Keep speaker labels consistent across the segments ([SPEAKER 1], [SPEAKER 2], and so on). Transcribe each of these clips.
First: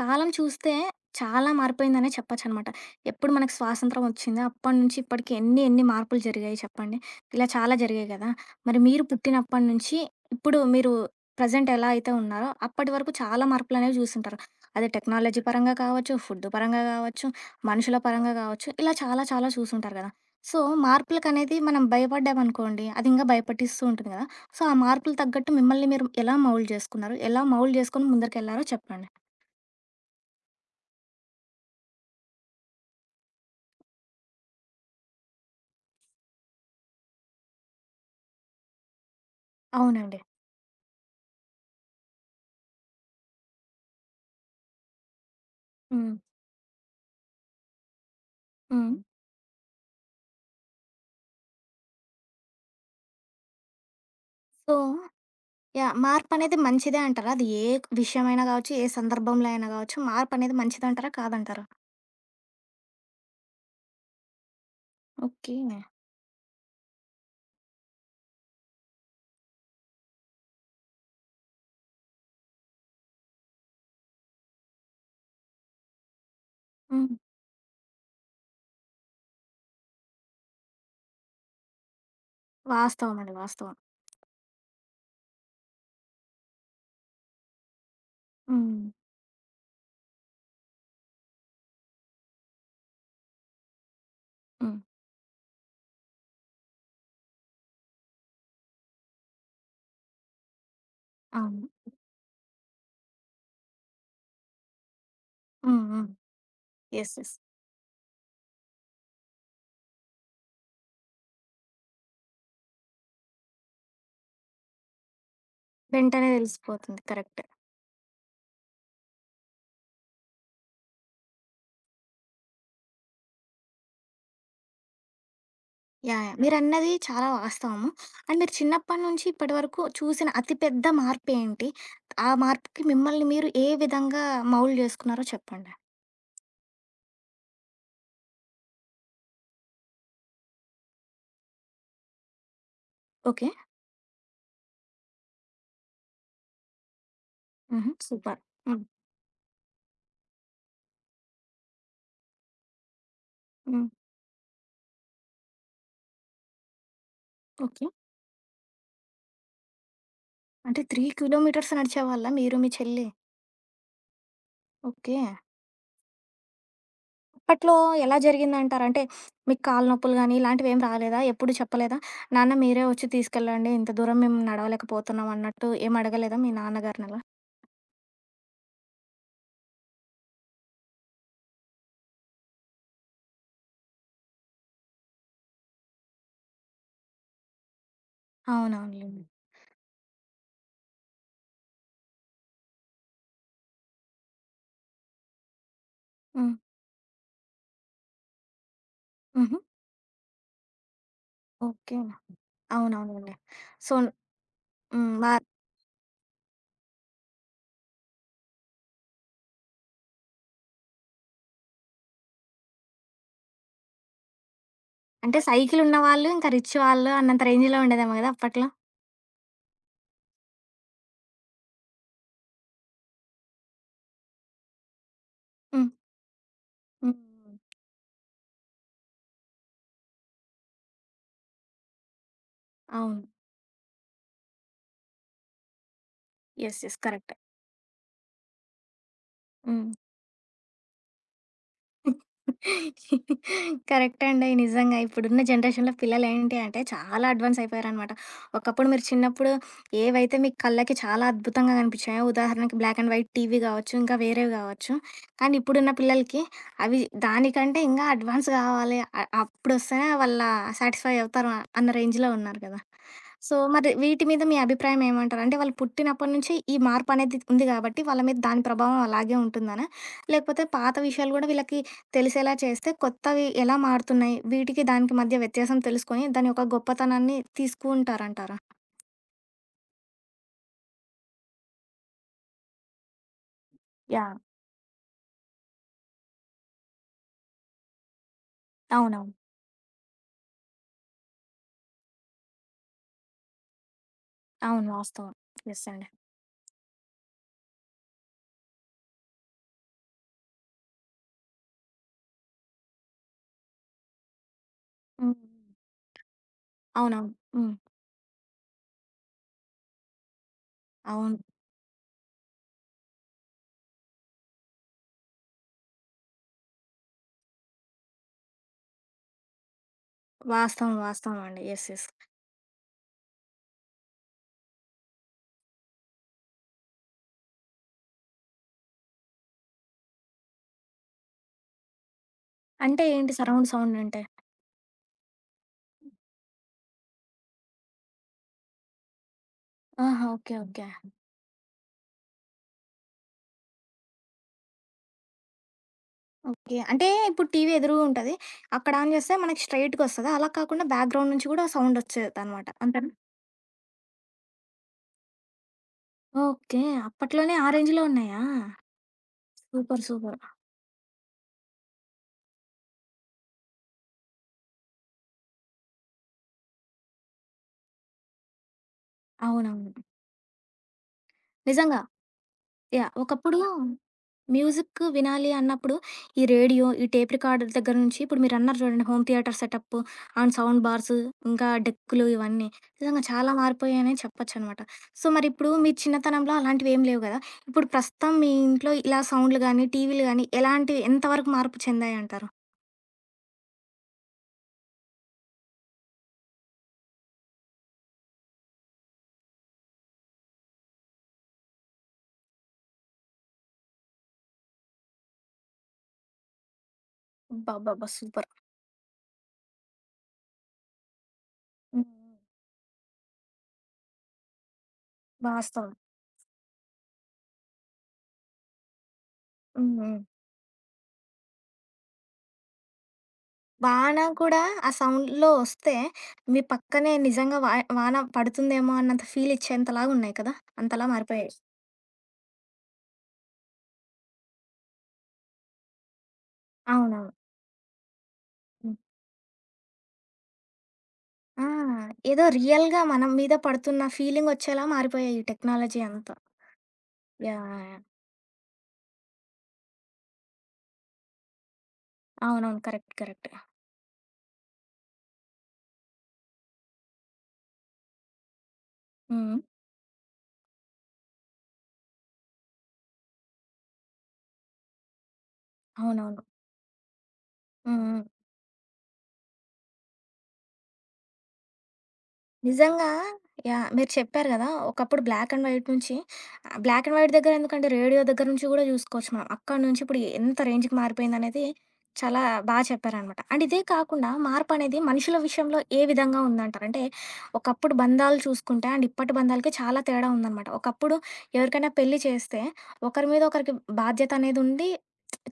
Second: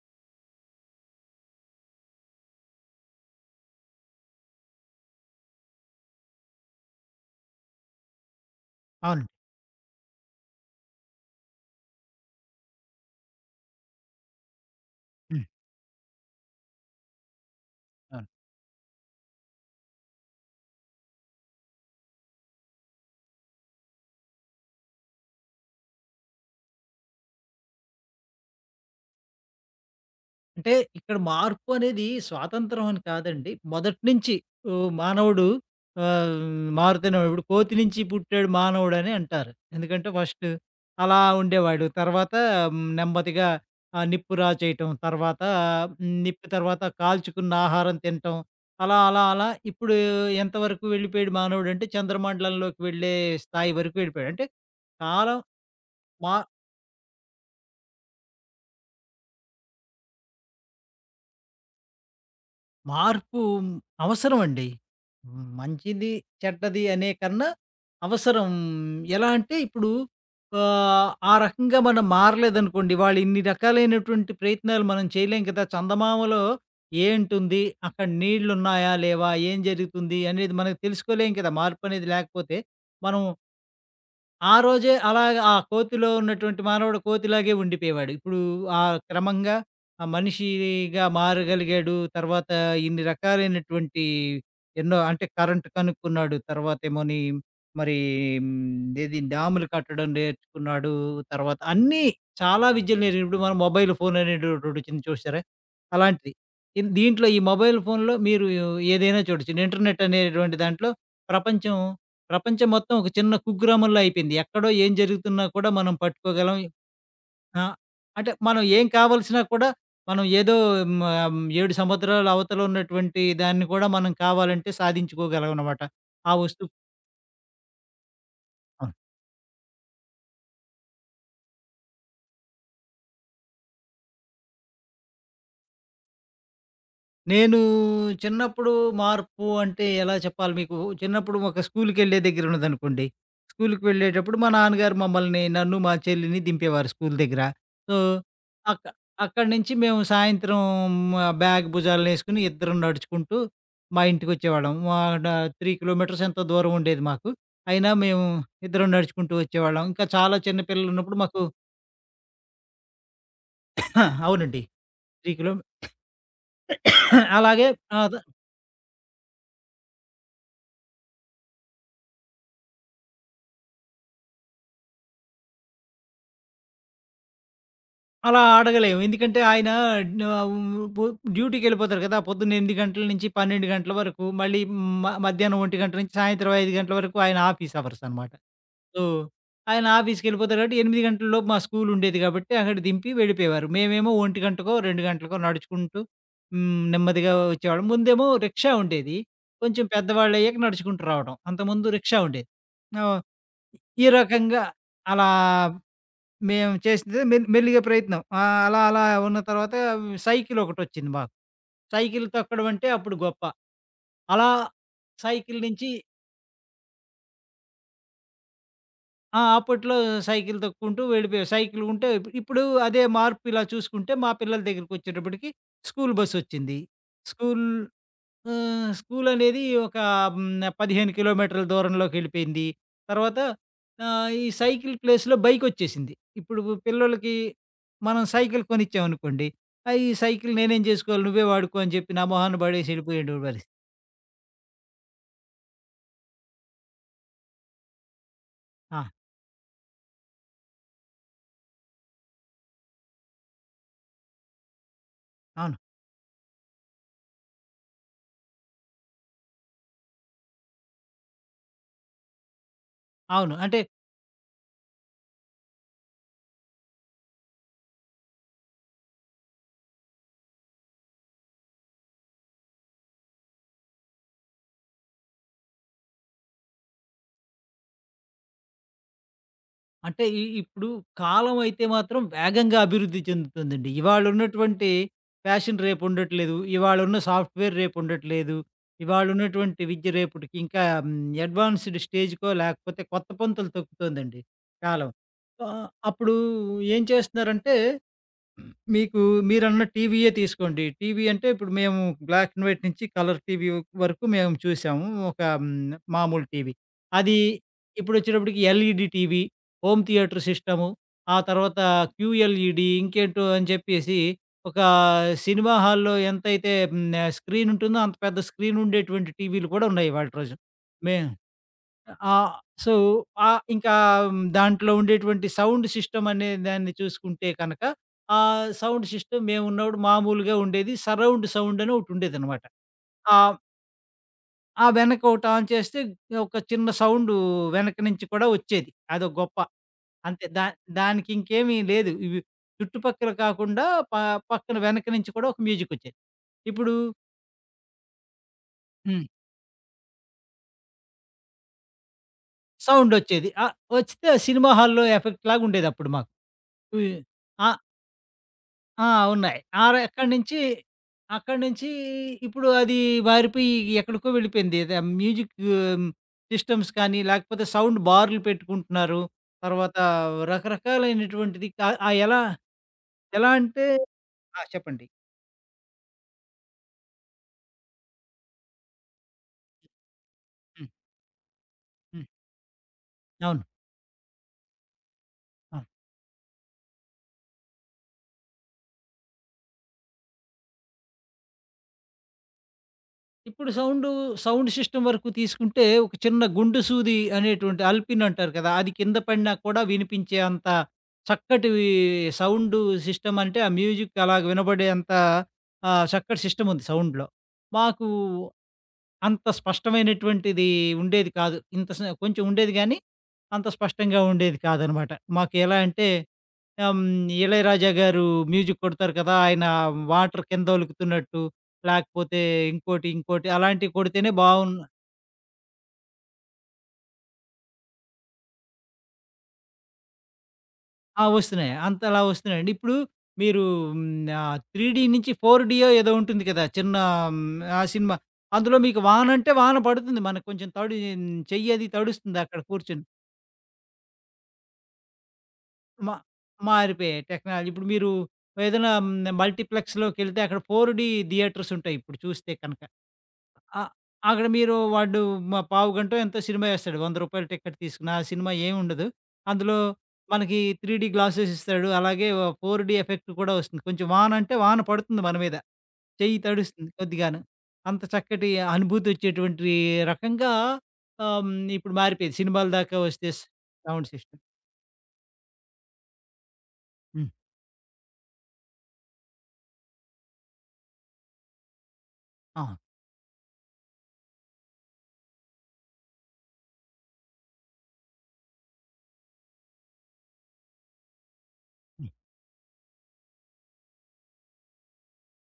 [SPEAKER 1] కాలం చూస్తే చాలా మారిపోయిందనే చెప్పొచ్చనమాట. ఎప్పుడు మనకు స్వాతంత్రం వచ్చిందో అప్పటి నుంచి ఇప్పటికి ఎన్ని ఎన్ని మార్పులు జరిగాయి చెప్పండి? ఇలా చాలా జరిగాయి కదా! మరి మీరు
[SPEAKER 2] అవునండి.
[SPEAKER 1] పుట్టినప్పటి నుంచి ఇప్పుడు మీరు ప్రెజెంట్ ఎలా అయితే ఉన్నారో అప్పటి వరకు చాలా మార్పులనేవి చూసుంటారు. అది టెక్నాలజీ
[SPEAKER 2] హ్మ్.
[SPEAKER 1] పరంగా కావచ్చు, ఫుడ్ పరంగా కావచ్చు, మనుషుల
[SPEAKER 2] అవును.
[SPEAKER 1] పరంగా కావచ్చు, ఇలా చాలా చాలా చూసుంటారు కదా! సో, మార్పులకనేది మనం భయపడ్డామనుకోండి అది ఇంకా భయపెట్టిస్తూ ఉంటుంది కదా! సో, ఆ మార్పులు తగ్గట్టు మిమ్మల్ని మీరు ఎలా మౌల్డ్ చేసుకున్నారు? ఎలా మౌల్డ్ చేసుకొని ముందరికెళ్లారో చెప్పండి?
[SPEAKER 2] అంటే ఇక్కడ మార్పు అనేది స్వాతంత్రం అని కాదండి. మొదటి నుంచి మానవుడు ఆహ్, మారుతూనే ఉన్నాడు. ఇప్పుడు కోతి నుంచి పుట్టాడు మానవుడని అంటారు. ఎందుకంటే
[SPEAKER 1] అవునండి.
[SPEAKER 2] ఫస్ట్ అలా ఉండేవాడు. తర్వాత నెమ్మదిగా నిప్పు రాచేయటం, తర్వాత
[SPEAKER 1] హ్మ్.
[SPEAKER 2] నిప్పు తర్వాత కాల్చుకున్న ఆహారం తినటం.
[SPEAKER 1] హ్మ్.
[SPEAKER 2] అలా, అలా, అలా ఇప్పుడు ఎంతవరకు వెళ్ళిపోయాడు మానవుడు అంటే చంద్రమండలంలోకి వెళ్ళే స్థాయి వరకు వెళ్ళిపోయాడు. అంటే
[SPEAKER 1] సో,
[SPEAKER 2] కాలం
[SPEAKER 1] యాహ్!
[SPEAKER 2] మా
[SPEAKER 1] మార్పనేది మంచిదే అంటారా? అది ఏ విషయమైనా గావచ్చు, ఏ సందర్భంలో అయినా గావచ్చు, మార్పనేది మంచిదంటారా? కాదంటారా?
[SPEAKER 2] మార్పు అవసరమండి.
[SPEAKER 1] ఓకే.
[SPEAKER 2] మంచిది, చెడ్డది అనే కన్నా అవసరం. ఎలా అంటే ఇప్పుడు ఆ రకంగా మనం మారలేదనుకోండి, ఇవాళ ఇన్ని రకాలైనటువంటి ప్రయత్నాలు మనం చేయలేం కదా! చందమామలో
[SPEAKER 1] హ్మ్.
[SPEAKER 2] ఏంటుంది? అక్కడ నీళ్లున్నాయా? లేవా? ఏం జరుగుతుంది? అనేది మనం తెలుసుకోలేం కదా! మార్పనేది లేకపోతే. మనం
[SPEAKER 1] వాస్తవమండి. వాస్తవం.
[SPEAKER 2] ఆ రోజే అలాగా ఆ కోతిలో ఉన్నటువంటి మానవుడు కోతిలాగే ఉండిపోయేవాడు. ఇప్పుడు
[SPEAKER 1] హ్మ్.
[SPEAKER 2] ఆ క్రమంగా ఆ మనిషిగా మారగలిగాడు. తర్వాత ఇన్ని రకాలైనటువంటి
[SPEAKER 1] హ్మ్.
[SPEAKER 2] ఎన్నో అంటే కరెంట్ కనుక్కున్నాడు. తర్వాతేమోని మరి హ్మ్, ఏది డ్యాములు కట్టడం నేర్చుకున్నాడు. తర్వాత
[SPEAKER 1] అవును.
[SPEAKER 2] అన్నీ చాలా విద్యలు ఇప్పుడు మనం మొబైల్ ఫోన్ అనేటోటొచ్చింది చూసారా?
[SPEAKER 1] హ్మ్. హ్మ్.
[SPEAKER 2] అలాంటిది.
[SPEAKER 1] యెస్.
[SPEAKER 2] దీంట్లో
[SPEAKER 1] యెస్.
[SPEAKER 2] ఈ మొబైల్ ఫోన్‌లో మీరు ఏదైనా చూడొచ్చు. ఇంటర్నెట్ అనేటువంటి దాంట్లో ప్రపంచం ప్రపంచం మొత్తం ఒక చిన్న కుగ్రామంలో అయిపోయింది. ఎక్కడో ఏం జరుగుతున్నా కూడా మనం
[SPEAKER 1] వెంటనే
[SPEAKER 2] పట్టుకోగలం.
[SPEAKER 1] తెలిసిపోతుంది. కరెక్టే.
[SPEAKER 2] ఆ! అంటే మనం ఏం కావాల్సినా కూడా మనం 7 సముద్రాల అవతల ఉన్నటువంటి దాన్ని కూడా మనం కావాలంటే సాధించుకోగలమనమాట.
[SPEAKER 1] యాహ్! యాహ్!
[SPEAKER 2] ఆ వస్తువు
[SPEAKER 1] మీరన్నది చాలా వాస్తవము. అండ్ మీరు చిన్నప్పటి నుంచి ఇప్పటి వరకు చూసిన అతి పెద్ద మార్పేంటి? ఆ మార్పుకి మిమ్మల్ని మీరు ఏ విధంగా మౌల్డ్ జేసుకున్నారో చెప్పండి?
[SPEAKER 2] నేను చిన్నప్పుడు మార్పు అంటే ఎలా చెప్పాలి మీకు, చిన్నప్పుడు ఒక స్కూల్‌కెళ్ళే దగ్గర ఉన్నదనుకోండి.
[SPEAKER 1] ఓకే.
[SPEAKER 2] స్కూల్‌కి వెళ్ళేటప్పుడు మా నాన్నగారు మమ్మల్ని, నన్ను, మా చెల్లిని దింపేవారు స్కూల్ దగ్గర.
[SPEAKER 1] హుహు.
[SPEAKER 2] So,
[SPEAKER 1] super. హ్మ్.
[SPEAKER 2] అక్క అక్కడి నుంచి మేము సాయంత్రం మా బ్యాగ్ భుజాలనేసుకొని ఇద్దరం నడుచుకుంటూ
[SPEAKER 1] హ్మ్.
[SPEAKER 2] మా ఇంటికొచ్చేవాళ్ళం. మా డ 3 కిలోమీటర్స్ ఎంతో దూరం ఉండేది మాకు.
[SPEAKER 1] ఓకే.
[SPEAKER 2] అయినా మేము ఇద్దరం నడుచుకుంటూ వచ్చేవాళ్ళం. ఇంకా చాలా చిన్న
[SPEAKER 1] అంటే 3
[SPEAKER 2] పిల్లలున్నప్పుడు మాకు
[SPEAKER 1] కిలోమీటర్స్ నడిచేవాళ్ళా మీరు, మీ చెల్లి?
[SPEAKER 2] అవునండి.
[SPEAKER 1] ఓకే.
[SPEAKER 2] 3 కిలో అలాగే
[SPEAKER 1] అప్పట్లో
[SPEAKER 2] ఆహ్, ద
[SPEAKER 1] ఎలా జరిగిందంటారు? అంటే మీకు కాళ్ళు నొప్పులు గానీ, ఇలాంటివేం రాలేదా? ఎప్పుడు చెప్పలేదా? నాన్న మీరే వచ్చి తీసుకెళ్ళండి, ఇంత దూరం మేము నడవలేకపోతున్నాం అన్నట్టు ఏం అడగలేదా మీ నాన్నగారినలా?
[SPEAKER 2] అలా అడగలేము. ఎందుకంటే ఆయన ఆహ్, పొ డ్యూటీకెళ్ళిపోతారు కదా! పొద్దున్న 8 గంటల నుంచి 12 గంటల వరకు, మళ్ళీ మధ్యాహ్నం 1 గంట నుంచి సాయంత్రం 5 గంటల వరకు ఆయన ఆఫీస్ అవర్స్ అనమాట. సో,
[SPEAKER 1] అవునవునులెండి.
[SPEAKER 2] ఆయన ఆఫీస్‌కెళ్ళిపోతారు కాబట్టి 8 గంటల లోపు మా స్కూలుండేది కాబట్టి అక్కడ దింపి వెళ్ళిపోయేవారు. మేమేమో 1 గంటకో, 2 గంటలకో నడుచుకుంటూ
[SPEAKER 1] హ్మ్.
[SPEAKER 2] హ్మ్. నెమ్మదిగా వచ్చేవాళ్ళం. ముందేమో రిక్షా ఉండేది.
[SPEAKER 1] హుహు.
[SPEAKER 2] కొంచెం పెద్దవాళ్ళయ్యాక నడుచుకుంటూ రావడం. అంతకుముందు
[SPEAKER 1] ఓకే.
[SPEAKER 2] రిక్షా ఉండేది. ఆహ్,
[SPEAKER 1] అవునవునులెండి. సో
[SPEAKER 2] ఈ రకంగా
[SPEAKER 1] హ్మ్.
[SPEAKER 2] అలా మేము చేసింది మెల్లిగా ప్రయత్నం. అలా అలా ఉన్న తర్వాత సైకిల్ ఒకటొచ్చింది మాకు. సైకిల్ తొక్కడం అంటే అప్పుడు గొప్ప. అలా
[SPEAKER 1] అంటే
[SPEAKER 2] సైకిల్ నుంచి
[SPEAKER 1] సైకిలున్న వాళ్ళు ఇంకా రిచ్ వాళ్ళు అన్నంత రేంజ్‌లో ఉండేదేమో గదా అప్పట్లో?
[SPEAKER 2] ఆ! అప్పట్లో సైకిల్ తొక్కుకుంటూ వెళ్ళిపోయాం. సైకిల్ ఉంటే ఇప్పుడు అదే మార్పు ఇలా చూసుకుంటే మా పిల్లల దగ్గరికొచ్చేటప్పటికి
[SPEAKER 1] హ్మ్.
[SPEAKER 2] స్కూల్ బస్సొచ్చింది.
[SPEAKER 1] హ్మ్.
[SPEAKER 2] స్కూల్ స్కూలనేది ఒక హ్మ్. 15 కిలోమీటర్ల దూరంలోకెళ్ళిపోయింది.
[SPEAKER 1] అవును.
[SPEAKER 2] తర్వాత ఈ సైకిల్ ప్లేస్‌లో బైకొచ్చేసింది. ఇప్పుడు
[SPEAKER 1] యెస్. యెస్.
[SPEAKER 2] పిల్లోళ్ళకి
[SPEAKER 1] కరెక్టే.
[SPEAKER 2] మనం సైకిల్ కొనిచ్చామనుకోండి.
[SPEAKER 1] హ్మ్.
[SPEAKER 2] ఈ సైకిల్ నేనేం జేసుకోవాలి? నువ్వే వాడుకో అని జెప్పి నా మొహాన బడేసి ఎళ్ళిపోయేటోడి పరిస్థితి.
[SPEAKER 1] కరెక్ట్ అండి. నిజంగా ఇప్పుడున్న జనరేషన్‌లో పిల్లలు ఏంటి అంటే చాలా అడ్వాన్స్ అయిపోయారనమాట. ఒకప్పుడు మీరు
[SPEAKER 2] ఆ!
[SPEAKER 1] చిన్నప్పుడు ఏవైతే మీ కళ్ళకి చాలా అద్భుతంగా కనిపించాయో, ఉదాహరణకి బ్లాక్ అండ్ వైట్ టీవీ కావచ్చు, ఇంకా వేరేవి కావచ్చు. కానీ
[SPEAKER 2] అవును.
[SPEAKER 1] ఇప్పుడున్న పిల్లలకి అవి దానికంటే ఇంకా అడ్వాన్స్ కావాలి. అప్పుడొస్తేనే వాళ్ళ సాటిస్ఫై అవుతారు అన్న రేంజ్‌లో ఉన్నారు కదా! సో,
[SPEAKER 2] అవును. అంటే
[SPEAKER 1] మరి వీటి మీద మీ అభిప్రాయం ఏమంటారు? అంటే వాళ్ళు పుట్టినప్పటి నుంచి ఈ మార్పనేది ఉంది కాబట్టి వాళ్ళ మీద దాని ప్రభావం అలాగే ఉంటుందనా? లేకపోతే పాత విషయాలు కూడా వీళ్ళకి తెలిసేలా చేస్తే కొత్తవి ఎలా మారుతున్నాయి? వీటికి దానికి మధ్య వ్యత్యాసం తెలుసుకొని దాని యొక్క గొప్పతనాన్ని తీసుకుంటారంటారా?
[SPEAKER 2] అంటే ఇప్పుడు కాలం అయితే మాత్రం వేగంగా అభివృద్ధి చెందుతుందండి.
[SPEAKER 1] యాహ్!
[SPEAKER 2] ఇవాళున్నటువంటి ఫ్యాషన్ రేపుండట్లేదు. ఇవాళున్న సాఫ్ట్‌వేర్ రేపుండట్లేదు.
[SPEAKER 1] అవునవును.
[SPEAKER 2] ఇవాళున్నటువంటి విద్య రేపటికి ఇంకా అడ్వాన్స్‌డ్ స్టేజ్‌కో లేకపోతే కొత్త పంతులు తొక్కుతోందండి
[SPEAKER 1] అవును.
[SPEAKER 2] కాలం.
[SPEAKER 1] వాస్తవం. యెస్ అండి.
[SPEAKER 2] అప్పుడు ఏం చేస్తున్నారంటే హ్మ్. మీకు మీరన్న టీవీయే తీసుకోండి. టీవీ అంటే ఇప్పుడు మేము బ్లాక్ అండ్ వైట్ నుంచి కలర్ టీవీ వరకు మేము చూసాము.
[SPEAKER 1] హ్మ్.
[SPEAKER 2] ఒక హ్మ్. మామూలు టీవీ.
[SPEAKER 1] అవునవును.
[SPEAKER 2] అది
[SPEAKER 1] హ్మ్.
[SPEAKER 2] ఇప్పుడొచ్చేటప్పటికి LED TV, home theatre system,
[SPEAKER 1] అవును.
[SPEAKER 2] ఆ తర్వాత క్యూఎల్ఈడీ ఇంకేంటో అని చెప్పేసి ఒక సినిమా హాల్‌లో ఎంతైతే హ్మ్. స్క్రీన్ ఉంటుందో అంత పెద్ద స్క్రీన్ ఉండేటువంటి టీవీలు కూడా ఉన్నాయి ఇవాల్టి రోజు.
[SPEAKER 1] వాస్తవం.
[SPEAKER 2] మే
[SPEAKER 1] వాస్తవం అండి. యెస్. యెస్.
[SPEAKER 2] ఆహ్, సో, ఆహ్, ఇంకా మ్, దాంట్లో ఉండేటువంటి సౌండ్ సిస్టమ్ అనే దాన్ని చూసుకుంటే కనక, ఆ సౌండ్ సిస్టమ్ మేమున్నప్పుడు మామూలుగా ఉండేది. సరౌండ్ సౌండ్ అని ఒకటుండేదనమాట.
[SPEAKER 1] అంటే ఏంటి
[SPEAKER 2] ఆహ్,
[SPEAKER 1] సరౌండ్ సౌండ్ అంటే?
[SPEAKER 2] ఆ ఆ వెనక ఒకటి ఆన్ చేస్తే ఒక చిన్న సౌండు వెనక నుంచి కూడా వచ్చేది. అదో గొప్ప.
[SPEAKER 1] ఆహా!
[SPEAKER 2] అంతే
[SPEAKER 1] ఓకే. ఓకే.
[SPEAKER 2] దానికింకేమీ లేదు. ఇవి చుట్టుపక్కల కాకుండా ప పక్కన వెనక నుంచి కూడా ఒక మ్యూజికొచ్చేది.
[SPEAKER 1] ఓకే.
[SPEAKER 2] ఇప్పుడు
[SPEAKER 1] అంటే ఇప్పుడు టీవీ ఎదురుగా ఉంటది. అక్కడ ఆన్
[SPEAKER 2] హ్మ్.
[SPEAKER 1] చేస్తే మనకి స్ట్రెయిట్‌గొస్తదా? అలా కాకుండా బ్యాక్‌గ్రౌండ్ నుంచి కూడా సౌండ్ వచ్చేదనమాట. అంతేనా?
[SPEAKER 2] సౌండొచ్చేది. వచ్చితే ఆ సినిమా హాల్‌లో ఎఫెక్ట్ లాగుండేదప్పుడు మాకు.
[SPEAKER 1] ఓకే.
[SPEAKER 2] ఈ
[SPEAKER 1] అప్పట్లోనే ఆ
[SPEAKER 2] ఆ!
[SPEAKER 1] రేంజ్‌లో ఉన్నాయా?
[SPEAKER 2] ఆ! ఉన్నాయి.
[SPEAKER 1] సూపర్.
[SPEAKER 2] అక్కడి
[SPEAKER 1] సూపర్.
[SPEAKER 2] నుంచి అక్కడి నుంచి ఇప్పుడు అది మారిపోయి ఎక్కడికో వెళ్ళిపోయింది. ఏదో మ్యూజిక్ సిస్టమ్స్ కానీ, లేకపోతే సౌండ్ బార్‌లు పెట్టుకుంటున్నారు.
[SPEAKER 1] అవునవును.
[SPEAKER 2] తర్వాత రకరకాలైనటువంటిది కా
[SPEAKER 1] నిజంగా.
[SPEAKER 2] ఆహ్, ఎలా
[SPEAKER 1] యాహ్!
[SPEAKER 2] ఎలా
[SPEAKER 1] ఒకప్పుడు
[SPEAKER 2] అంటే ఆ!
[SPEAKER 1] మ్యూజిక్
[SPEAKER 2] చెప్పండి.
[SPEAKER 1] వినాలి అన్నప్పుడు ఈ రేడియో, ఈ టేప్ రికార్డర్ దగ్గర నుంచి ఇప్పుడు మీరన్నారు చూడండి home theatre setup and sound
[SPEAKER 2] hmm.
[SPEAKER 1] Bars, ఇంకా డెక్కులు
[SPEAKER 2] హ్మ్.
[SPEAKER 1] ఇవన్నీ. నిజంగా చాలా
[SPEAKER 2] అవును.
[SPEAKER 1] మారిపోయాయనే చెప్పొచ్చనమాట. సో, మరిప్పుడు
[SPEAKER 2] ఆ!
[SPEAKER 1] మీ చిన్నతనంలో అలాంటివేం లేవు గదా! ఇప్పుడు ప్రస్తుతం మీ ఇంట్లో ఇలా సౌండ్‌లు గానీ, టీవీలు గానీ ఎలాంటివి ఎంత వరకు మార్పు చెందాయంటారు?
[SPEAKER 2] ఇప్పుడు సౌండు, సౌండ్ సిస్టమ్ వరకు తీసుకుంటే, ఒక చిన్న గుండు సూది అనేటువంటి అల్పిన్ అంటారు కదా! అది కింద పడినా కూడా వినిపించే అంత చక్కటి సౌండు సిస్టమ్ అంటే, ఆ మ్యూజిక్ అలాగ వినబడే అంత చక్కటి సిస్టమ్ ఉంది సౌండ్‌లో. మాకు
[SPEAKER 1] అబ్బబ్బబ్బా! సూపర్.
[SPEAKER 2] అంత స్పష్టమైనటువంటిది ఉండేది కాదు. ఇంత స
[SPEAKER 1] హ్మ్.
[SPEAKER 2] కొంచెం ఉండేది గానీ, అంత స్పష్టంగా ఉండేది కాదనమాట. మాకెలా
[SPEAKER 1] వాస్తవం.
[SPEAKER 2] అంటే ఆహ్, హ్మ్. 'ఇళయరాజా' గారు మ్యూజిక్ కొడతారు కదా! ఆయన
[SPEAKER 1] హ్మ్. హ్మ్.
[SPEAKER 2] వాటర్ కింద ఒలుకుతున్నట్టు, లేకపోతే ఇంకోటి అలాంటివి
[SPEAKER 1] వాన
[SPEAKER 2] కొడితేనే
[SPEAKER 1] కూడా
[SPEAKER 2] బావున్ను
[SPEAKER 1] ఆ సౌండ్‌లో వస్తే, మీ పక్కనే నిజంగా వాన పడుతుందేమో అన్నంత ఫీల్ ఇచ్చేంతలాగా ఉన్నాయి కదా! అంతలా
[SPEAKER 2] ఆ!
[SPEAKER 1] మారిపోయాయి.
[SPEAKER 2] వస్తున్నాయి. అంత అలా వస్తున్నాయండి. ఇప్పుడు మీరు హ్మ్. 3 డీ నుంచి 4 డీయో ఏదో ఉంటుంది కదా! చిన్న
[SPEAKER 1] అవునవును.
[SPEAKER 2] హ్మ్. ఆ సినిమా. అందులో
[SPEAKER 1] హ్మ్.
[SPEAKER 2] మీకు వానంటే వాన పడుతుంది. మనకు కొంచెం తడి
[SPEAKER 1] ఆ!
[SPEAKER 2] చెయ్యది తడుస్తుంది
[SPEAKER 1] ఏదో
[SPEAKER 2] అక్కడ
[SPEAKER 1] రియల్‌గా
[SPEAKER 2] కూర్చొని.
[SPEAKER 1] మనం మీద పడుతున్న ఫీలింగ్ వచ్చేలా మారిపోయాయి ఈ టెక్నాలజీ
[SPEAKER 2] మా
[SPEAKER 1] అంతా.
[SPEAKER 2] మారిపోయాయి
[SPEAKER 1] యాహ్!
[SPEAKER 2] టెక్నాలజీ. ఇప్పుడు
[SPEAKER 1] యాహ్!
[SPEAKER 2] మీరు ఏదైనా మల్టీప్లెక్స్‌లోకెళ్తే అక్కడ 4డీ థియేటర్స్ ఉంటాయి ఇప్పుడు చూస్తే
[SPEAKER 1] అవునవును.
[SPEAKER 2] కనక.
[SPEAKER 1] కరెక్ట్. కరెక్ట్.
[SPEAKER 2] అ అక్కడ మీరు వాడు మ పావుగంటో ఎంతో సినిమా ఏస్తాడు. రూ. 100 టికెట్ తీసుకున్న ఆ సినిమా ఏముండదు.
[SPEAKER 1] హ్మ్.
[SPEAKER 2] అందులో మనకి 3డీ గ్లాసెస్ ఇస్తాడు. అలాగే ఓ 4డీ ఎఫెక్ట్ కూడా వస్తుంది. కొంచెం వాన అంటే వాన పడుతుంది మన మీద. చెయ్యి
[SPEAKER 1] అవునవును.
[SPEAKER 2] తడుస్తుంది కొద్దిగాను.
[SPEAKER 1] హ్మ్.
[SPEAKER 2] అంత
[SPEAKER 1] హ్మ్.
[SPEAKER 2] చక్కటి అనుభూతొచ్చేటువంటి రకంగా ఇప్పుడు మారిపోయింది. సినిమాల దాకా
[SPEAKER 1] నిజంగా
[SPEAKER 2] వస్తే
[SPEAKER 1] యాహ్!
[SPEAKER 2] సౌండ్
[SPEAKER 1] మీరు
[SPEAKER 2] సిస్టమ్.
[SPEAKER 1] చెప్పారు గదా! ఒకప్పుడు బ్లాక్ అండ్ వైట్ నుంచి బ్లాక్ అండ్
[SPEAKER 2] హ్మ్.
[SPEAKER 1] వైట్ దగ్గర ఎందుకంటే రేడియో దగ్గర నుంచి గూడా జూసుకోవచ్చు మనం. అక్కడి నుంచి ఇప్పుడు ఎంత రేంజ్‌కి మారిపోయిందనేది చాలా
[SPEAKER 2] ఆ!
[SPEAKER 1] చెప్పారనమాట. అండ్ ఇదే కాకుండా మార్పనేది మనుషుల విషయంలో ఏ విధంగా ఉందంటారు? అంటే ఒకప్పుడు బంధాలు చూసుకుంటే అండ్ ఇప్పటి బంధాలకి చాలా తేడా ఉందనమాట. ఒకప్పుడు ఎవరికైనా
[SPEAKER 2] హ్మ్.
[SPEAKER 1] పెళ్లి చేస్తే ఒకరి మీద ఒకరికి బాధ్యతనేదుండి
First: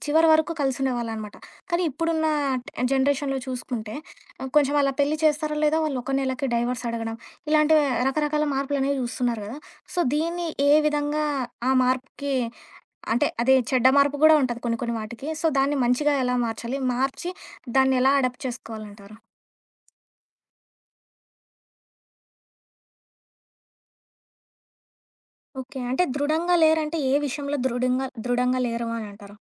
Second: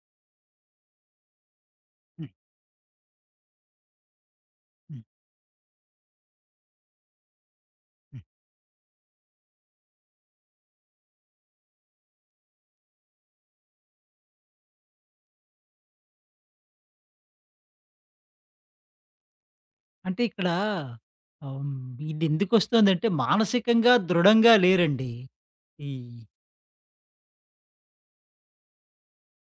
[SPEAKER 1] చివరి వరకు కలిసుండేవాళ్ళనమాట. కానీ ఇప్పుడున్న
[SPEAKER 2] హ్మ్.
[SPEAKER 1] జనరేషన్‌లో చూసుకుంటే ఆ, కొంచెం అలా
[SPEAKER 2] హ్మ్.
[SPEAKER 1] పెళ్లి చేస్తారో లేదో వాళ్ళు ఒక నెలకి డైవర్స్ అడగడం ఇలాంటి
[SPEAKER 2] హ్మ్.
[SPEAKER 1] రకరకాల మార్పులు అనేవి చూస్తున్నారు కదా. సో దీన్ని ఏ విధంగా ఆ మార్పుకి అంటే అదే చెడ్డ మార్పు కూడా ఉంటుంది కొన్ని కొన్ని వాటికి సో దాన్ని మంచిగా ఎలా మార్చాలి మార్చి దాన్ని ఎలా అడాప్ట్ చేసుకోవాలంటారు?
[SPEAKER 2] అంటే ఇక్కడ ఆహ్, ఇది ఎందుకొస్తుందంటే మానసికంగా దృఢంగా లేరండి.
[SPEAKER 1] ఓకే
[SPEAKER 2] ఈ
[SPEAKER 1] అంటే దృఢంగా లేరంటే ఏ విషయంలో దృఢంగా దృఢంగా లేరు అని అంటారు?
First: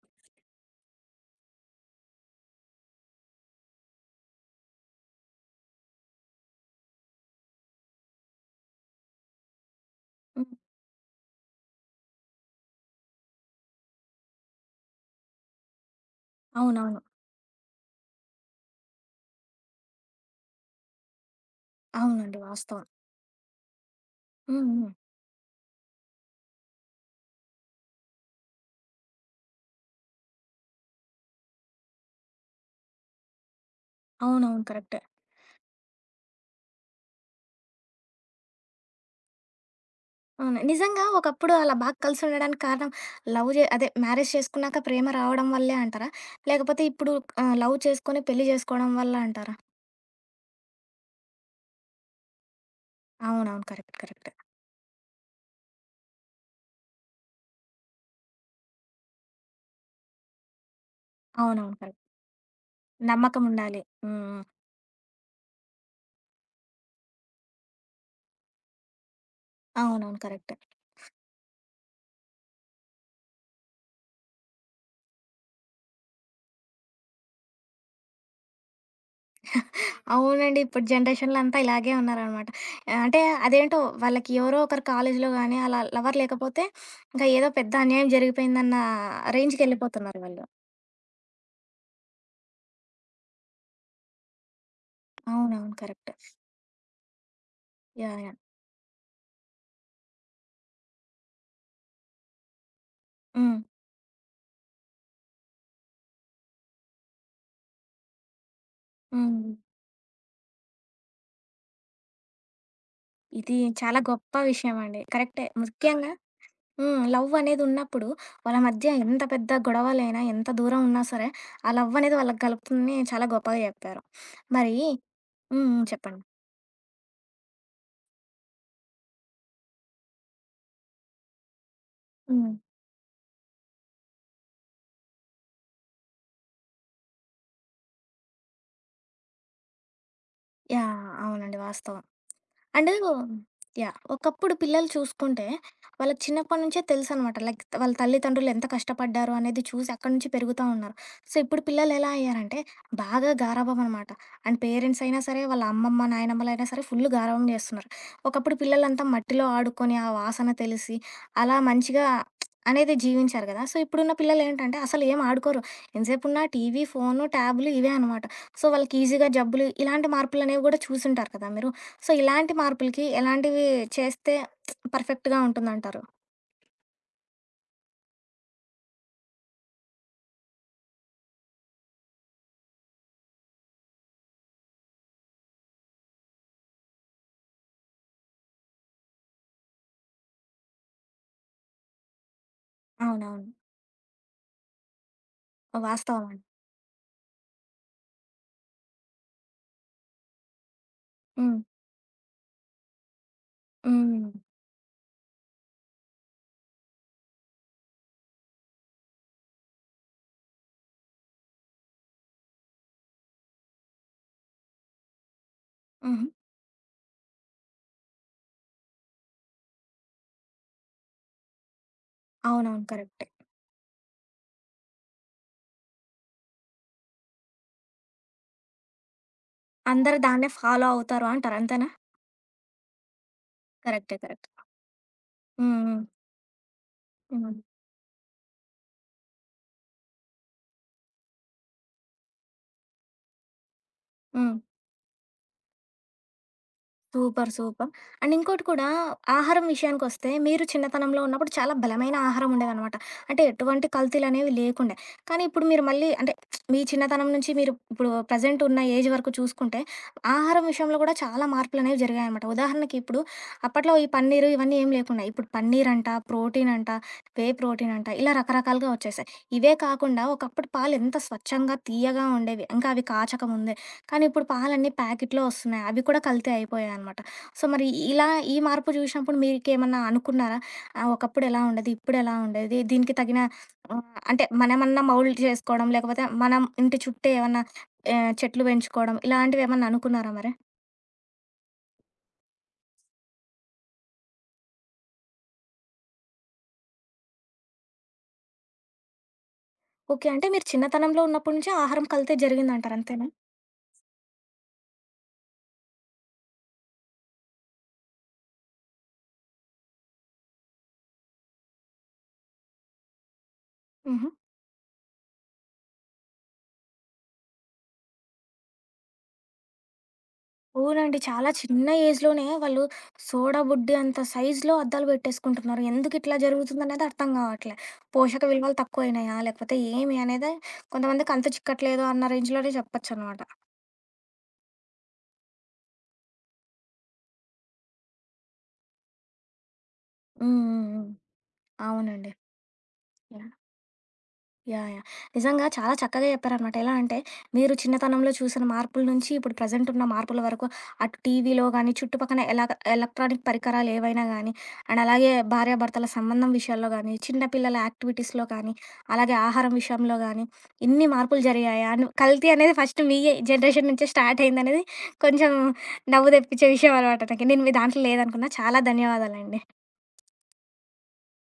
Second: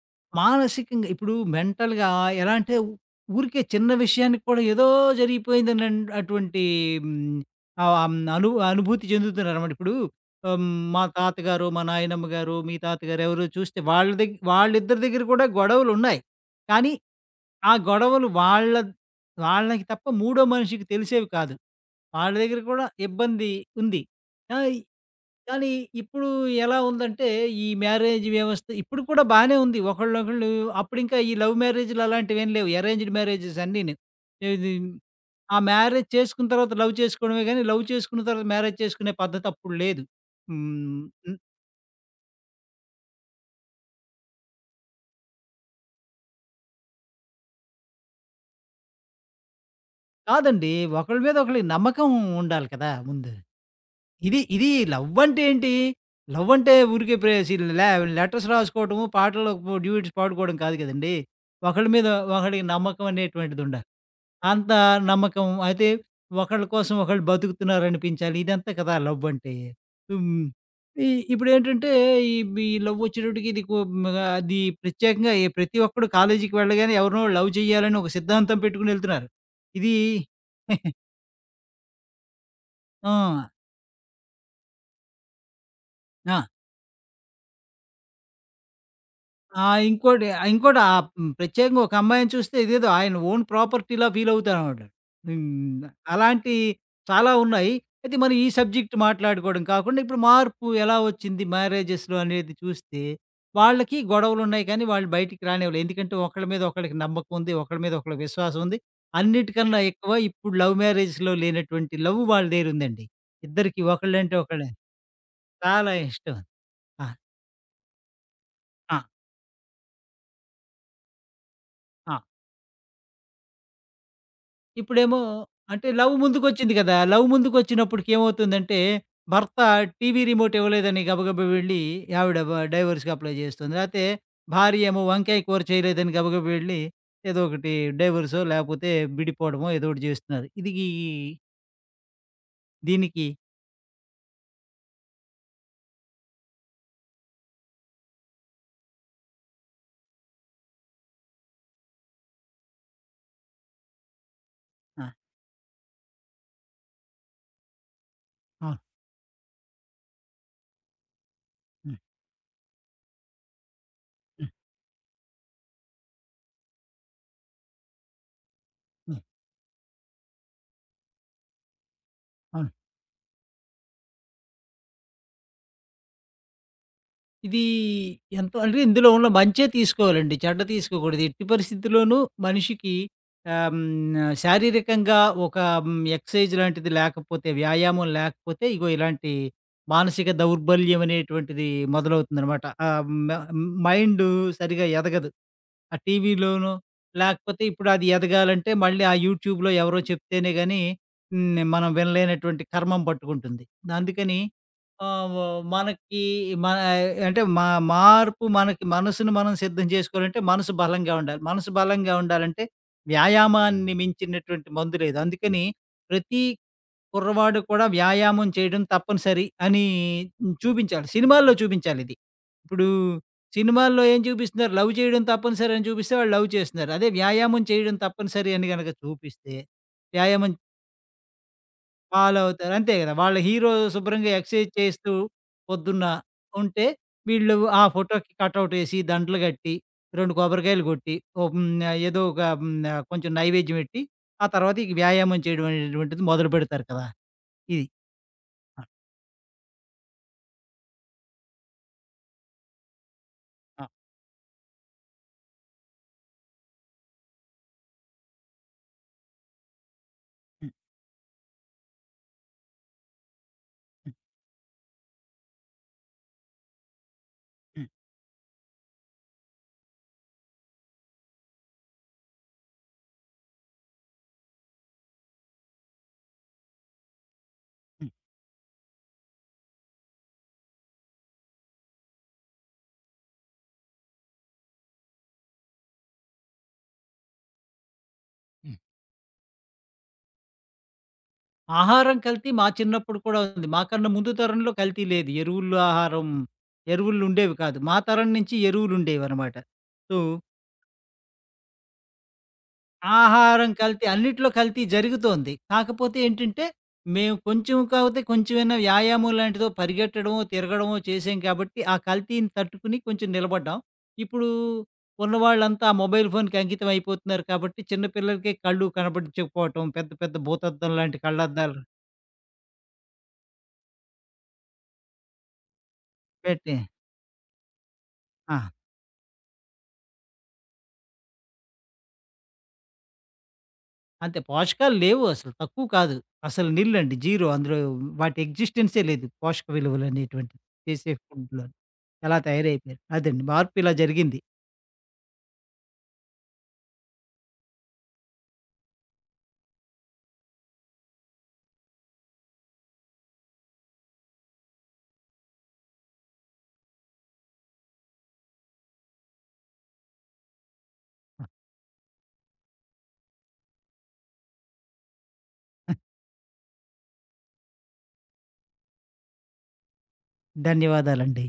[SPEAKER 2] మానసికంగా ఇప్పుడు మెంటల్‌గా ఎలా అంటే ఊరికే చిన్న విషయానికి కూడా ఏదో జరిగిపోయిందని అటువంటి హ్మ్, ఆహ్, హ్మ్, అను అనుభూతి చెందుతున్నారనమాట. ఇప్పుడు
[SPEAKER 1] ఉమ్,
[SPEAKER 2] ఆహ్, మా తాతగారు, మా నాయనమ్మ గారు, మీ తాతగారు ఎవరో చూస్తే వాళ్ళిద్దరి దగ్గర కూడా గొడవలున్నాయి. కానీ
[SPEAKER 1] అవునవును.
[SPEAKER 2] ఆ గొడవలు వాళ్ళకి తప్ప మూడో మనిషికి తెలిసేవి కాదు. వాళ్ళ
[SPEAKER 1] అవునండి.
[SPEAKER 2] దగ్గర కూడా
[SPEAKER 1] వాస్తవం.
[SPEAKER 2] ఇబ్బంది ఉంది.
[SPEAKER 1] ఉమ్,
[SPEAKER 2] ఆహ్,
[SPEAKER 1] ఉమ్,
[SPEAKER 2] కానీ ఇప్పుడు ఎలా ఉందంటే ఈ మ్యారేజ్ వ్యవస్థ ఇప్పుడు కూడా బానే ఉంది. ఒకళ్ళనొకళ్ళు అప్పుడింకా ఈ లవ్ మ్యారేజ్‌లు అలాంటివేం లేవు. అరేంజ్డ్ మ్యారేజెస్ అన్నీను.
[SPEAKER 1] అవునవును.
[SPEAKER 2] ఇది
[SPEAKER 1] కరెక్ట్.
[SPEAKER 2] ఆ మ్యారేజ్ చేసుకున్న తర్వాత లవ్ చేసుకోవడమే గానీ, లవ్ చేసుకున్న తర్వాత మ్యారేజ్ చేసుకునే పద్ధతి అప్పుడు లేదు.
[SPEAKER 1] అవును.
[SPEAKER 2] హ్మ్.
[SPEAKER 1] నిజంగా
[SPEAKER 2] హ్మ్.
[SPEAKER 1] ఒకప్పుడు అలా బాగా కలిసి ఉండడానికి కారణం లవ్ జే అదే మ్యారేజ్ చేసుకున్నాక ప్రేమ రావడం వల్లే అంటారా? లేకపోతే ఇప్పుడు లవ్ చేసుకొని పెళ్లి చేసుకోవడం వల్ల అంటారా?
[SPEAKER 2] కాదండి. ఒకళ్ళ మీద ఒకళ్ళకి నమ్మకం ఉండాలి కదా ముందు.
[SPEAKER 1] అవునవును. కరెక్ట్. కరెక్ట్.
[SPEAKER 2] ఇది ఇది లవ్ అంటే ఏంటి? లవ్ అంటే ఊరికే ప్రేయసి లే లెటర్స్ రాసుకోవటము, పాటలు డ్యూయెట్స్ పాడుకోవడం కాదు కదండీ!
[SPEAKER 1] అవునవును.
[SPEAKER 2] ఒకళ్ళ
[SPEAKER 1] కరెక్ట్.
[SPEAKER 2] మీద ఒకళ్ళకి నమ్మకం
[SPEAKER 1] నమ్మకం
[SPEAKER 2] అనేటువంటిది
[SPEAKER 1] ఉండాలి.
[SPEAKER 2] ఉండాలి.
[SPEAKER 1] హ్మ్.
[SPEAKER 2] అంత నమ్మకం అయితే ఒకళ్ళ కోసం ఒకళ్ళు బతుకుతున్నారనిపించాలి. ఇదంతా కదా లవ్ అంటే.
[SPEAKER 1] అవునవును.
[SPEAKER 2] హ్మ్.
[SPEAKER 1] కరెక్ట్.
[SPEAKER 2] ఇ ఇప్పుడేంటంటే ఈ ఈ లవ్ వచ్చేటప్పటికి ఇది కు అది ప్రత్యేకంగా ప్రతి ఒక్కడు కాలేజీకి వెళ్ళగానే ఎవరినో లవ్ చేయాలని ఒక సిద్ధాంతం పెట్టుకొని ఎళ్తున్నారు. ఇది
[SPEAKER 1] అవునండి. ఇప్పుడు జనరేషన్‌లో అంతా ఇలాగే ఉన్నారనమాట.
[SPEAKER 2] ఆ!
[SPEAKER 1] అంటే అదేంటో వాళ్ళకి ఎవరో ఒకరు కాలేజీలో గానీ అలా లవర్
[SPEAKER 2] ఆ!
[SPEAKER 1] లేకపోతే ఇంకా ఏదో పెద్ద అన్యాయం జరిగిపోయిందన్న
[SPEAKER 2] ఆ!
[SPEAKER 1] రేంజ్‌కెళ్ళిపోతున్నారు వాళ్ళు.
[SPEAKER 2] ఇంకోటి ప్రత్యేకంగా ఒక అమ్మాయిని చూస్తే ఇదేదో ఆయన ఓన్ ప్రాపర్టీలా ఫీల్ అవుతానమాట.
[SPEAKER 1] అవునవును.
[SPEAKER 2] హ్మ్.
[SPEAKER 1] కరెక్ట్.
[SPEAKER 2] అలాంటి చాలా ఉన్నాయి. అయితే
[SPEAKER 1] యాహ్!
[SPEAKER 2] మనం
[SPEAKER 1] యాహ్!
[SPEAKER 2] ఈ సబ్జెక్ట్ మాట్లాడుకోవడం కాకుండా ఇప్పుడు మార్పు ఎలా వచ్చింది మ్యారేజెస్‌లో అనేది చూస్తే,
[SPEAKER 1] హ్మ్.
[SPEAKER 2] వాళ్ళకి గొడవలున్నాయి కానీ వాళ్ళు బయటికి రానివ్వలే. ఎందుకంటే ఒకళ్ళ మీద ఒకళ్ళకి నమ్మకం ఉంది. ఒకళ్ళ మీద ఒకళ్ళకి విశ్వాసం ఉంది.
[SPEAKER 1] హ్మ్.
[SPEAKER 2] అన్నిటికన్నా ఎక్కువ ఇప్పుడు లవ్ మ్యారేజెస్‌లో లేనటువంటి లవ్ వాళ్ళ దగ్గరుందండి.
[SPEAKER 1] ఇది
[SPEAKER 2] ఇద్దరికీ
[SPEAKER 1] చాలా గొప్ప
[SPEAKER 2] ఒకళ్ళంటే ఒకళ్ళే
[SPEAKER 1] విషయం అండి. కరెక్టే.
[SPEAKER 2] చాలా
[SPEAKER 1] ముఖ్యంగా
[SPEAKER 2] ఇష్టం.
[SPEAKER 1] హ్మ్.
[SPEAKER 2] ఆ!
[SPEAKER 1] లవ్ అనేది ఉన్నప్పుడు వాళ్ళ మధ్య
[SPEAKER 2] ఆ!
[SPEAKER 1] ఎంత పెద్ద గొడవలైనా, ఎంత దూరం ఉన్నా సరే, ఆ లవ్ అనేది
[SPEAKER 2] ఆ!
[SPEAKER 1] వాళ్ళకి కలుపుతుందని చాలా గొప్పగా చెప్పారు. మరి
[SPEAKER 2] ఇప్పుడేమో
[SPEAKER 1] హ్మ్. హ్మ్.
[SPEAKER 2] అంటే లవ్
[SPEAKER 1] చెప్పండి.
[SPEAKER 2] ముందుకొచ్చింది కదా! లవ్ ముందుకొచ్చినప్పటికేమవుతుందంటే, భర్త టీవీ రిమోట్ ఇవ్వలేదని గబగబా వెళ్ళి ఆవిడ
[SPEAKER 1] హ్మ్.
[SPEAKER 2] డైవోర్స్‌కి అప్లై చేస్తుంది. లేతే భార్య ఏమో వంకాయ కూర చేయలేదని గబగబా వెళ్ళి ఏదో ఒకటి డైవోర్సో, లేపోతే విడిపోవడమో ఏదో ఒకటి చేస్తున్నారు.
[SPEAKER 1] యాహ్! అవునండి. వాస్తవం. అండ్
[SPEAKER 2] దీనికి
[SPEAKER 1] యాహ్! ఒకప్పుడు పిల్లలు చూసుకుంటే, వాళ్ళకి చిన్నప్పటి నుంచే తెలుసనమాట. లైక్ వాళ్ళ తల్లిదండ్రులు ఎంత కష్టపడ్డారు అనేది చూసి అక్కడి నుంచి పెరుగుతా ఉన్నారు. సో, ఇప్పుడు పిల్లలు ఎలా అయ్యారంటే, బాగా గారాబం అనమాట. అండ్ పేరెంట్స్
[SPEAKER 2] ఆ!
[SPEAKER 1] అయినా సరే, వాళ్ళ అమ్మమ్మ, నాయనమ్మలైనా సరే ఫుల్ గారాబం చేస్తున్నారు. ఒకప్పుడు
[SPEAKER 2] అవును.
[SPEAKER 1] పిల్లలంతా మట్టిలో ఆడుకొని, ఆ వాసన తెలిసి, అలా
[SPEAKER 2] హ్మ్.
[SPEAKER 1] మంచిగా అనేది జీవించారు కదా! సో, ఇప్పుడున్న
[SPEAKER 2] హ్మ్.
[SPEAKER 1] పిల్లలేంటంటే, అసలు ఏం ఆడుకోరు. ఎంతసేపున్నా టీవీ, ఫోను, ట్యాబులు ఇవే అనమాట. సో, వాళ్ళకి
[SPEAKER 2] హ్మ్.
[SPEAKER 1] ఈజీగా జబ్బులు, ఇలాంటి మార్పులనేవి కూడా చూసుంటారు కదా మీరు. సో, ఇలాంటి
[SPEAKER 2] అవును.
[SPEAKER 1] మార్పులకి ఎలాంటివి చేస్తే పర్ఫెక్ట్‌గా ఉంటుందంటారు?
[SPEAKER 2] ఇది ఎంతో అంటే ఇందులో ఉన్న మంచే తీసుకోవాలండి. చెడ్డ తీసుకోకూడదు. ఎట్టి పరిస్థితిలోనూ మనిషికి ఆహ్, హ్మ్. శారీరకంగా ఒక హ్మ్. ఎక్సర్‌సైజ్ లాంటిది లేకపోతే, వ్యాయామం లేకపోతే ఇగో ఇలాంటి మానసిక దౌర్బల్యం అనేటువంటిది మొదలవుతుందనమాట. ఆహ్, మ
[SPEAKER 1] అవునవును.
[SPEAKER 2] మైండు సరిగా ఎదగదు. ఆ
[SPEAKER 1] వాస్తవం అండి.
[SPEAKER 2] టీవీలోనో, లేకపోతే ఇప్పుడది ఎదగాలంటే మళ్ళీ ఆ యూట్యూబ్‌లో ఎవరో చెప్తేనే గాని
[SPEAKER 1] హ్మ్.
[SPEAKER 2] హ్మ్. మనం వినలేనటువంటి కర్మం పట్టుకుంటుంది.
[SPEAKER 1] హ్మ్.
[SPEAKER 2] అందుకని ఆహ్, వ మనకి మన అంటే మార్పు మనకి మనసును మనం సిద్ధం చేసుకోవాలంటే మనసు బలంగా ఉండాలి. మనసు బలంగా ఉండాలంటే వ్యాయామాన్ని మించినటువంటి మందు లేదు. అందుకని
[SPEAKER 1] హుహు.
[SPEAKER 2] ప్రతి కుర్రవాడు కూడా వ్యాయామం చేయడం తప్పనిసరి అని చూపించాలి. సినిమాల్లో చూపించాలిది.
[SPEAKER 1] అవునవును.
[SPEAKER 2] ఇప్పుడు
[SPEAKER 1] కరెక్టే.
[SPEAKER 2] సినిమాల్లో ఏం చూపిస్తున్నారు? లవ్ చేయడం తప్పనిసరి అని చూపిస్తే వాళ్ళు లవ్ చేస్తున్నారు. అదే వ్యాయామం చేయడం తప్పనిసరి అని గనక చూపిస్తే,
[SPEAKER 1] అందరూ దాన్నే
[SPEAKER 2] వ్యాయామం
[SPEAKER 1] ఫాలో అవుతారు అంటారు. అంతేనా?
[SPEAKER 2] ఫాలో అవుతారు. అంతే కదా! వాళ్ళ హీరో
[SPEAKER 1] కరెక్టే.
[SPEAKER 2] శుభ్రంగా
[SPEAKER 1] కరెక్ట్.
[SPEAKER 2] ఎక్సర్సైజ్ చేస్తూ
[SPEAKER 1] హ్మ్. హ్మ్.
[SPEAKER 2] పొద్దున్న ఉంటే,
[SPEAKER 1] హ్మ్.
[SPEAKER 2] వీళ్ళు ఆ ఫోటోకి కటౌట్ ఏసి, దండలు కట్టి, 2 కొబ్బరికాయలు కొట్టి, ఓ హ్మ్. ఏదో ఒక హ్మ్. కొంచెం నైవేద్యం పెట్టి, ఆ
[SPEAKER 1] హ్మ్.
[SPEAKER 2] తర్వాత ఈ వ్యాయామం చేయడం అనేటువంటిది మొదలుపెడతారు కదా!
[SPEAKER 1] సూపర్.
[SPEAKER 2] ఇది.
[SPEAKER 1] సూపర్. అండ్ ఇంకోటి
[SPEAKER 2] ఆ!
[SPEAKER 1] కూడా ఆహారం విషయానికొస్తే మీరు చిన్నతనంలో ఉన్నప్పుడు చాలా బలమైన ఆహారం ఉండేదనమాట. అంటే ఎటువంటి కల్తీలనేవి లేకుండే. కానీ ఇప్పుడు మీరు మళ్ళీ అంటే మీ చిన్నతనం నుంచి మీరు ఇప్పుడు ప్రెజెంట్ ఉన్న ఏజ్ వరకు చూసుకుంటే ఆహారం
[SPEAKER 2] హ్మ్.
[SPEAKER 1] విషయంలో కూడా చాలా మార్పులనేవి జరిగాయనమాట. ఉదాహరణకి ఇప్పుడు అప్పట్లో ఈ
[SPEAKER 2] హ్మ్.
[SPEAKER 1] పన్నీరు ఇవన్నీ ఏం లేకుండా ఇప్పుడు పన్నీర్ అంట, ప్రోటీన్ అంట, వే
[SPEAKER 2] హ్మ్.
[SPEAKER 1] ప్రోటీన్ అంట ఇలా రకరకాలుగా వచ్చేసాయి. ఇవే కాకుండా ఒకప్పుడు పాలు ఎంత స్వచ్ఛంగా, తీయగా ఉండేవి. ఇంకా అవి కాచక ముందే. కానీ ఇప్పుడు పాలన్నీ ప్యాకెట్‌లో వస్తున్నాయి. అవి కూడా కల్తీ అయిపోయాయనమాట. సో, మరి
[SPEAKER 2] హ్మ్.
[SPEAKER 1] ఇలా ఈ మార్పు చూసినప్పుడు మీకేమన్నా అనుకున్నారా? ఒకప్పుడు ఎలా ఉండేది? ఇప్పుడు ఎలా ఉండేది? దీనికి తగిన ఆహ్, అంటే మనమన్నా మౌల్డ్ చేసుకోవడం, లేకపోతే మనం ఇంటి చుట్టే ఏమన్నా చెట్లు
[SPEAKER 2] హ్మ్.
[SPEAKER 1] పెంచుకోవడం ఇలాంటివేమన్నా అనుకున్నారా మరి?
[SPEAKER 2] ఆహారం కల్తీ మా చిన్నప్పుడు కూడా ఉంది. మాకన్నా ముందు తరంలో కల్తీ లేదు. ఎరువుల్లో ఆహారం ఎరువులు ఉండేవి కాదు. మా తరం నుంచి ఎరువులుండేవనమాట. So,
[SPEAKER 1] okay. అంటే మీరు చిన్నతనంలో ఉన్నప్పటి నుంచి ఆహారం కల్తీ జరిగిందంటారు అంతేనా?
[SPEAKER 2] ఆహారం కల్తీ అన్నిట్లో కల్తీ జరుగుతోంది. కాకపోతే ఏంటంటే, మేము కొంచెం కాకపోతే కొంచెమైనా వ్యాయామం లాంటిదో పరిగెట్టడమో, తిరగడమో చేసాం కాబట్టి, ఆ కల్తీని తట్టుకుని కొంచెం నిలబడ్డాం.
[SPEAKER 1] హుహు.
[SPEAKER 2] ఇప్పుడు ఉన్నవాళ్ళంతా మొబైల్ ఫోన్‌కి అంకితం అయిపోతున్నారు కాబట్టి, చిన్న పిల్లలకే కళ్ళు కనబడించకపోవటం, పెద్ద పెద్ద భూతద్దం
[SPEAKER 1] అవునండి.
[SPEAKER 2] లాంటి
[SPEAKER 1] చాలా
[SPEAKER 2] కళ్ళద్దాలు
[SPEAKER 1] చిన్న ఏజ్‌లోనే వాళ్ళు సోడా బుడ్డి అంత సైజులో అద్దాలు పెట్టేసుకుంటున్నారు. ఎందుకిట్లా
[SPEAKER 2] పెట్టి
[SPEAKER 1] జరుగుతుందనేది అర్థం కావట్లే. పోషక
[SPEAKER 2] ఆ!
[SPEAKER 1] విలువలు తక్కువయినాయా? లేకపోతే ఏమి అనేది కొంతమందికి అంతు చిక్కట్లేదు అన్న రేంజ్‌లోనే చెప్పొచ్చనమాట.
[SPEAKER 2] అంతే పోషకాలు లేవు అసలు. తక్కువ కాదు. అసలు నిల్లండి. జీరో అందులో వాటి ఎగ్జిస్టెన్సే లేదు. పోషక
[SPEAKER 1] హ్మ్.
[SPEAKER 2] విలువలనేటువంటివి
[SPEAKER 1] హ్మ్. హ్మ్.
[SPEAKER 2] చేసే ఫుడ్‌లో.
[SPEAKER 1] అవునండి.
[SPEAKER 2] అలా తయారైపోయారు. అదండి
[SPEAKER 1] యాహ్!
[SPEAKER 2] మార్పు ఇలా జరిగింది.
[SPEAKER 1] యాహ్! యాహ్! నిజంగా చాలా చక్కగా చెప్పారనమాట. ఎలా అంటే, మీరు చిన్నతనంలో చూసిన మార్పుల నుంచి ఇప్పుడు ప్రెజెంట్ ఉన్న మార్పుల వరకు, అటు టీవీలో గానీ, చుట్టుపక్కన ఎలా ఎలక్ట్రానిక్ పరికరాలు ఏవైనా గానీ, అండ్ అలాగే భార్యాభర్తల సంబంధం విషయాల్లో గానీ, చిన్న పిల్లల యాక్టివిటీస్‌లో కానీ, అలాగే ఆహారం విషయంలో గానీ, ఇన్ని మార్పులు జరిగాయా? అను కల్తీ అనేది ఫస్ట్ మీ జనరేషన్ నుంచే స్టార్ట్ అయిందనేది కొంచెం నవ్వు తెప్పించే విషయం అనమాట నాకు. నేను మీ దాంట్లో లేదనుకున్నా. చాలా ధన్యవాదాలండి.
[SPEAKER 2] ధన్యవాదాలండి.